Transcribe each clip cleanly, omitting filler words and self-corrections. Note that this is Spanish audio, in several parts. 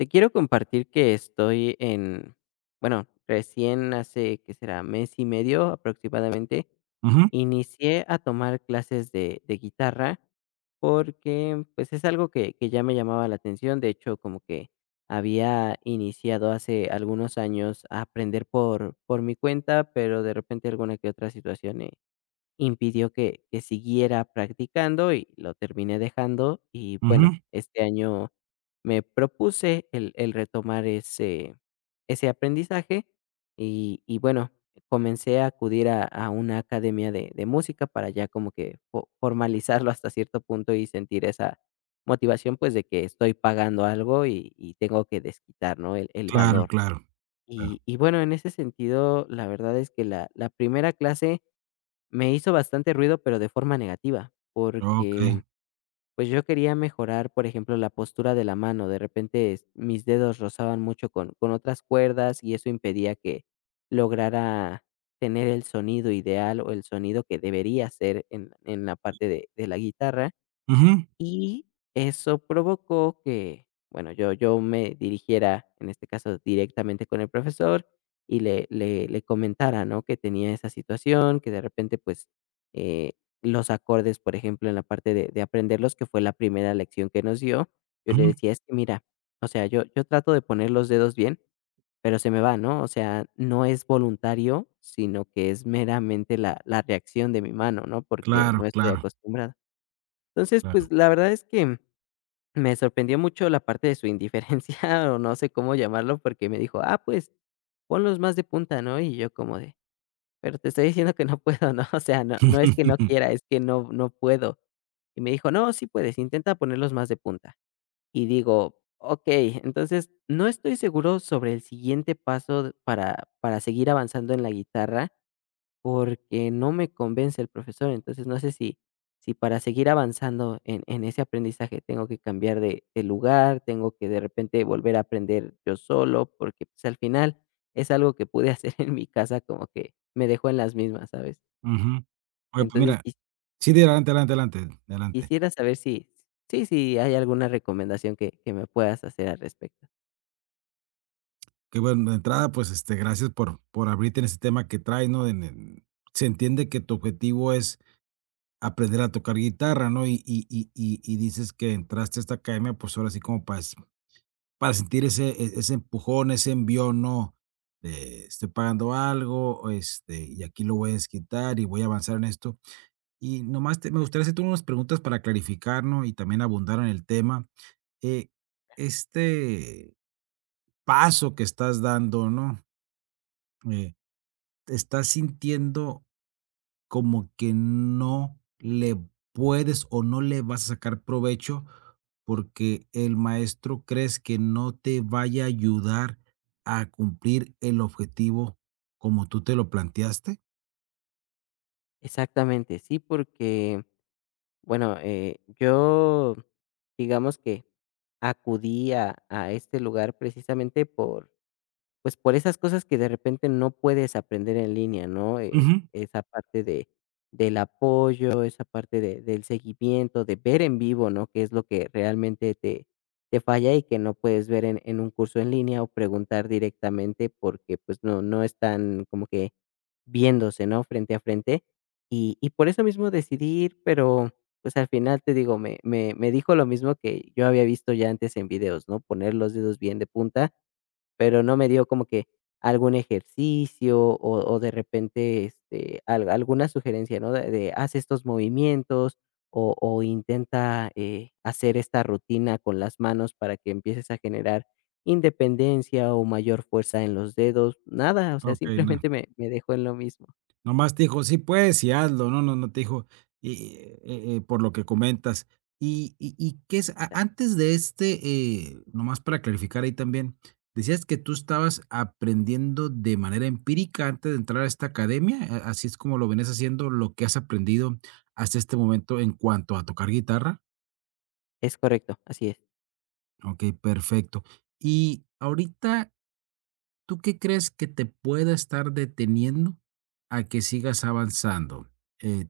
Te quiero compartir que estoy en, bueno, recién hace, ¿qué será? Mes y medio aproximadamente, Ujú, inicié a tomar clases de guitarra porque pues es algo que ya me llamaba la atención. De hecho, como que había iniciado hace algunos años a aprender por mi cuenta, pero de repente alguna que otra situación impidió que siguiera practicando y lo terminé dejando y bueno, ujú. este año me propuse el retomar ese ese aprendizaje y bueno, comencé a acudir a una academia de música para ya como que fo formalizarlo hasta cierto punto y sentir esa motivación, pues, de que estoy pagando algo y tengo que desquitar, ¿no?, el Claro, valor. claro, claro. Y bueno, en ese sentido, la verdad es que la primera clase me hizo bastante ruido, pero de forma negativa, Okey. porque, pues, yo quería mejorar, por ejemplo, la postura de la mano. De repente, es mis dedos rozaban mucho con otras cuerdas, y eso impedía que lograra tener el sonido ideal, o el sonido que debería ser en la parte de la guitarra. Ujú, Y eso provocó que, bueno, yo me dirigiera, en este caso, directamente con el profesor y le comentara, ¿no?, que tenía esa situación, que de repente, pues, eh, los acordes, por ejemplo, en la parte de aprenderlos, que fue la primera lección que nos dio, yo le ujú. decía: "Es que mira, o sea, yo trato de poner los dedos bien, pero se me va, ¿no?, o sea, no es voluntario, sino que es meramente la reacción de mi mano, ¿no?, porque Claro, no estoy claro, acostumbrada". Entonces, claro. pues, la verdad es que me sorprendió mucho la parte de su indiferencia, o no sé cómo llamarlo, porque me dijo: "Ah, pues, ponlos más de punta", ¿no? Y yo como de: "Pero te estoy diciendo que no puedo", ¿no? O sea, no es que no quiera, es que no puedo. Y me dijo: "No, sí puedes, intenta ponerlos más de punta". Y digo: "Okey". Entonces, no estoy seguro sobre el siguiente paso para seguir avanzando en la guitarra. Porque no me convence el profesor, entonces no sé si si para seguir avanzando en ese aprendizaje tengo que cambiar de lugar, tengo que de repente volver a aprender yo solo, porque, pues, al final es algo que pude hacer en mi casa, como que me dejó en las mismas, ¿sabes? Ujú. Oye, pues Entonces, mira, sí, de adelante, adelante, adelante, adelante. quisiera saber si sí, si hay alguna recomendación que me puedas hacer al respecto. Qué bueno, de entrada, pues, gracias por abrirte en ese tema que traes, ¿no? En Se entiende que tu objetivo es aprender a tocar guitarra, ¿no? Y dices que entraste a esta academia, pues, ahora sí como para sentir ese ese empujón, ese envión, ¿no? De estoy pagando algo, y aquí lo voy a desquitar, y voy a avanzar en esto. Y nomás te me gustaría hacerte unas preguntas para clarificar, ¿no? Y también abundar en el tema. Eh, este paso que estás dando, ¿no? Eh, ¿Estás sintiendo como que no le puedes o no le vas a sacar provecho porque el maestro crees que no te vaya a ayudar a cumplir el objetivo como tú te lo planteaste? Exactamente, sí, porque bueno, yo digamos que acudí a este lugar precisamente por, pues, por esas cosas que de repente no puedes aprender en línea, ¿no? Ujú. Esa parte de del apoyo, esa parte de del seguimiento, de ver en vivo, ¿no? Que es lo que realmente te falla y que no puedes ver en un curso en línea o preguntar directamente porque, pues, no están como que viéndose, ¿no? Frente a frente. Y por eso mismo decidí ir, pero, pues, al final te digo, me dijo lo mismo que yo había visto ya antes en videos, ¿no? Poner los dedos bien de punta pero no me dio como que algún ejercicio o de repente, este, al alguna sugerencia, ¿no? De haz estos movimientos o intenta, hacer esta rutina con las manos para que empieces a generar independencia o mayor fuerza en los dedos. Nada, o sea, Ok, simplemente me dejó en lo mismo. nomás te dijo: "Sí puedes y hazlo", no te dijo y por lo que comentas. Y qué es a antes de este, nomás para clarificar ahí también, decías que tú estabas aprendiendo de manera empírica antes de entrar a esta academia, ¿a así es como lo venías haciendo, lo que has aprendido hasta este momento en cuanto a tocar guitarra? Es correcto, así es. Okey, perfecto. Y ahorita, ¿tú qué crees que te pueda estar deteniendo a que sigas avanzando? Eh,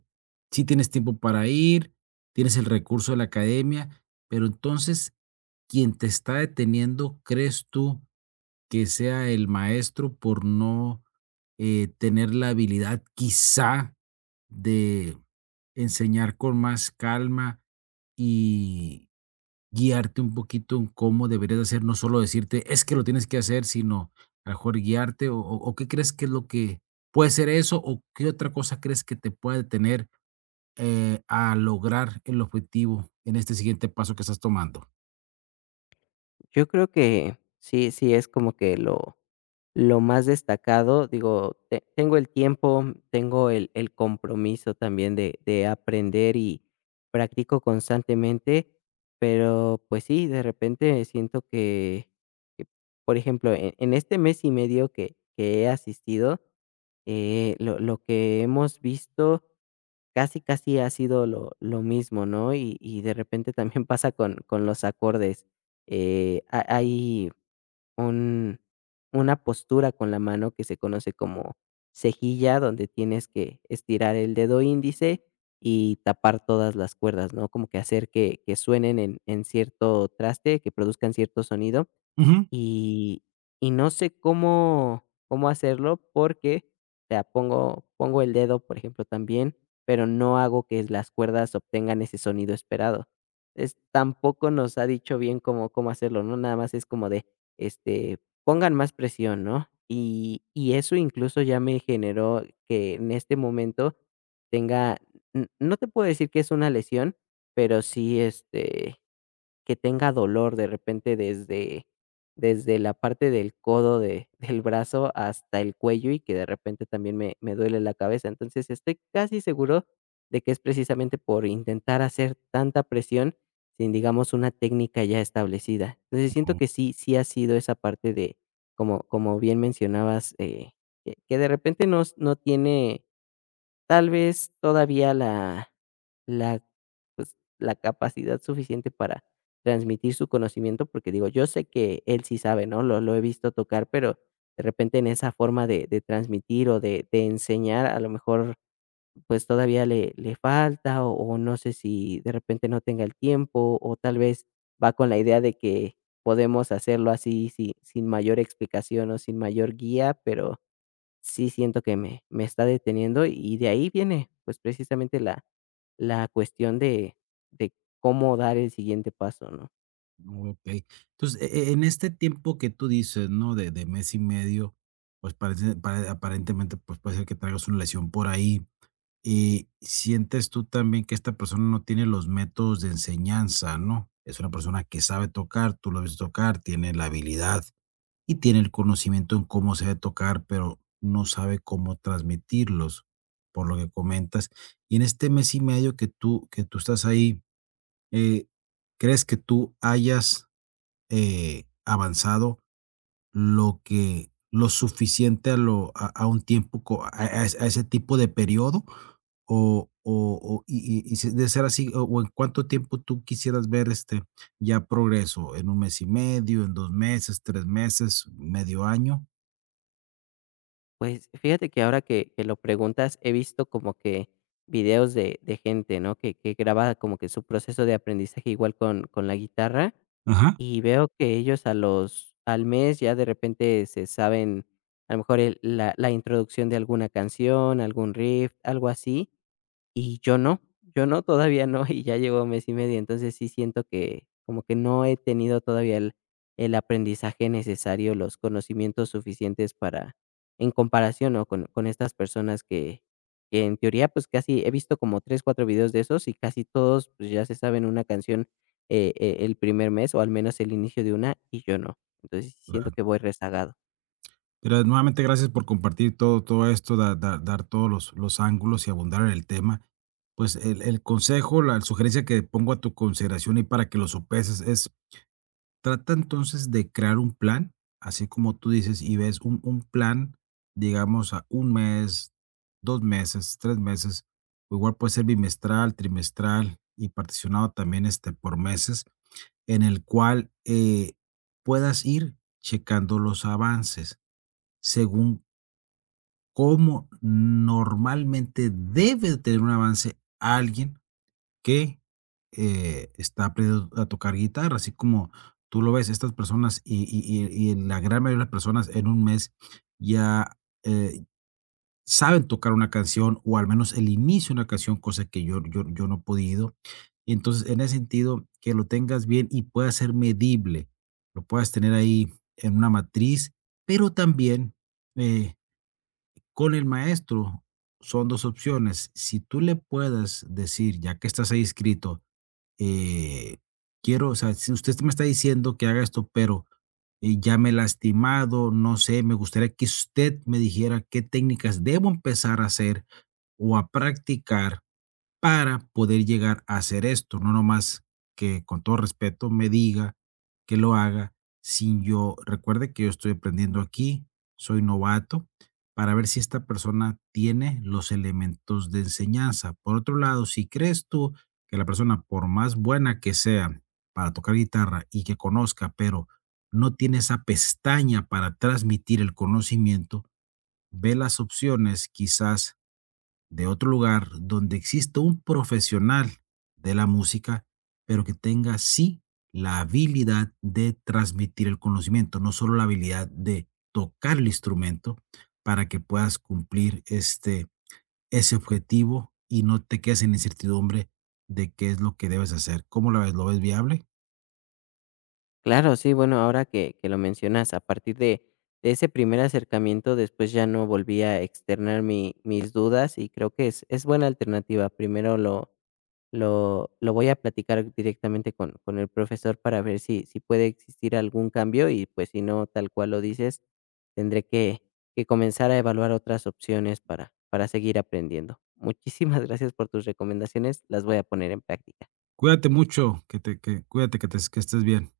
sí tienes tiempo para ir, tienes el recurso de la academia, pero entonces, ¿quién te está deteniendo, crees tú que sea el maestro por no tener la habilidad quizá de enseñar con más calma y guiarte un poquito en cómo deberías de hacer, no solo decirte, es que lo tienes que hacer, sino a lo mejor guiarte o qué crees que es lo que puede ser eso o qué otra cosa crees que te puede detener, a lograr el objetivo en este siguiente paso que estás tomando. Yo creo que sí, sí es como que lo más destacado. Digo, tengo el tiempo, tengo el compromiso también de aprender y practico constantemente, pero pues sí, de repente siento que, por ejemplo, en este mes y medio que he asistido, lo que hemos visto casi, casi ha sido lo mismo, ¿no? Y de repente también pasa con los acordes. Ha Hay un una postura con la mano que se conoce como cejilla, donde tienes que estirar el dedo índice y tapar todas las cuerdas, ¿no? Como que hacer que suenen en cierto traste, que produzcan cierto sonido. Ujú. Y y no sé cómo hacerlo porque, o sea, pongo el dedo, por ejemplo, también, pero no hago que las cuerdas obtengan ese sonido esperado. Es tampoco nos ha dicho bien cómo hacerlo, ¿no? Nada más es como de, este, pongan más presión, ¿no? Y eso incluso ya me generó que en este momento tenga, n no te puedo decir que es una lesión, pero sí, este que tenga dolor de repente desde la parte del codo de del brazo hasta el cuello y que de repente también me duele la cabeza. Entonces, estoy casi seguro de que es precisamente por intentar hacer tanta presión sin, digamos, una técnica ya establecida. Entonces, siento que sí sí ha sido esa parte de, como como bien mencionabas, que de repente no tiene tal vez todavía la la, pues, la capacidad suficiente para transmitir su conocimiento, porque digo, yo sé que él sí sabe, ¿no? Lo he visto tocar, pero de repente en esa forma de transmitir o de enseñar, a lo mejor, pues, todavía le falta, o no sé si de repente no tenga el tiempo, o tal vez va con la idea de que podemos hacerlo así sin mayor explicación o sin mayor guía, pero sí siento que me está deteniendo, y de ahí viene, pues, precisamente la la cuestión de cómo dar el siguiente paso, ¿no? Oh, ok. Entonces, en este tiempo que tú dices, ¿no? De mes y medio, pues aparentemente pues puede ser que traigas una lesión por ahí. Y sientes tú también que esta persona no tiene los métodos de enseñanza, ¿no? Es una persona que sabe tocar, tú lo ves tocar, tiene la habilidad y tiene el conocimiento en cómo se debe tocar, pero no sabe cómo transmitirlos, por lo que comentas. Y en este mes y medio que tú estás ahí, eh, ¿crees que tú hayas, avanzado lo suficiente a lo a un tiempo co a es- a ese tipo de periodo, o y si de ser así, o en cuánto tiempo tú quisieras ver, este, ya progreso, ¿en un mes y medio, en 2 meses, 3 meses, medio año? Pues, fíjate que ahora que lo preguntas, he visto como que videos de gente, ¿no?, que graba como que su proceso de aprendizaje igual con la guitarra, Ajá, y veo que ellos a los al mes ya de repente se saben, a lo mejor el la introducción de alguna canción, algún riff, algo así, y yo no, yo no, todavía no, y ya llevo mes y medio, entonces sí siento que como que no he tenido todavía el aprendizaje necesario, los conocimientos suficientes para, en comparación, ¿no? Con estas personas que en teoría pues casi he visto como tres, cuatro videos de esos y casi todos pues ya se saben una canción el primer mes o al menos el inicio de una y yo no. Entonces sí siento claro. que voy rezagado. Pero nuevamente gracias por compartir todo esto, da da dar todos los ángulos y abundar en el tema. Pues el consejo, la sugerencia que pongo a tu consideración y para que lo sopeses es: trata entonces de crear un plan, así como tú dices, y ves un plan, digamos, a un mes, dos meses, tres meses, o igual puede ser bimestral, trimestral y particionado también, este, por meses, en el cual puedas ir checando los avances según cómo normalmente debe de tener un avance alguien que, está aprendiendo a tocar guitarra, así como tú lo ves, estas personas, y en la gran mayoría de las personas en un mes ya, eh, saben tocar una canción o al menos el inicio de una canción, cosa que yo no he podido. Y entonces, en ese sentido, que lo tengas bien y pueda ser medible, lo puedas tener ahí en una matriz, pero también, eh, con el maestro son 2 opciones. Si tú le puedas decir, ya que estás ahí inscrito, eh, quiero, o sea, si usted me está diciendo que haga esto, pero ya me he lastimado, no sé, me gustaría que usted me dijera qué técnicas debo empezar a hacer o a practicar para poder llegar a hacer esto, no nomás que con todo respeto me diga que lo haga, sin yo recuerde que yo estoy aprendiendo aquí, soy novato, para ver si esta persona tiene los elementos de enseñanza. Por otro lado, si crees tú que la persona, por más buena que sea para tocar guitarra y que conozca, pero no tiene esa pestaña para transmitir el conocimiento, ve las opciones quizás de otro lugar donde exista un profesional de la música, pero que tenga sí la habilidad de transmitir el conocimiento, no solo la habilidad de tocar el instrumento, para que puedas cumplir este, ese objetivo y no te quedes en incertidumbre de qué es lo que debes hacer. ¿Cómo la ves? ¿Lo ves viable? Claro, sí, bueno, ahora que lo mencionas, a partir de ese primer acercamiento, después ya no volví a externar mi, mis dudas y creo que es buena alternativa. Primero lo voy a platicar directamente con el profesor para ver si, si puede existir algún cambio y pues si no, tal cual lo dices, tendré que comenzar a evaluar otras opciones para seguir aprendiendo. Muchísimas gracias por tus recomendaciones, las voy a poner en práctica. Cuídate mucho, que te, que, cuídate, que, te, que estés bien.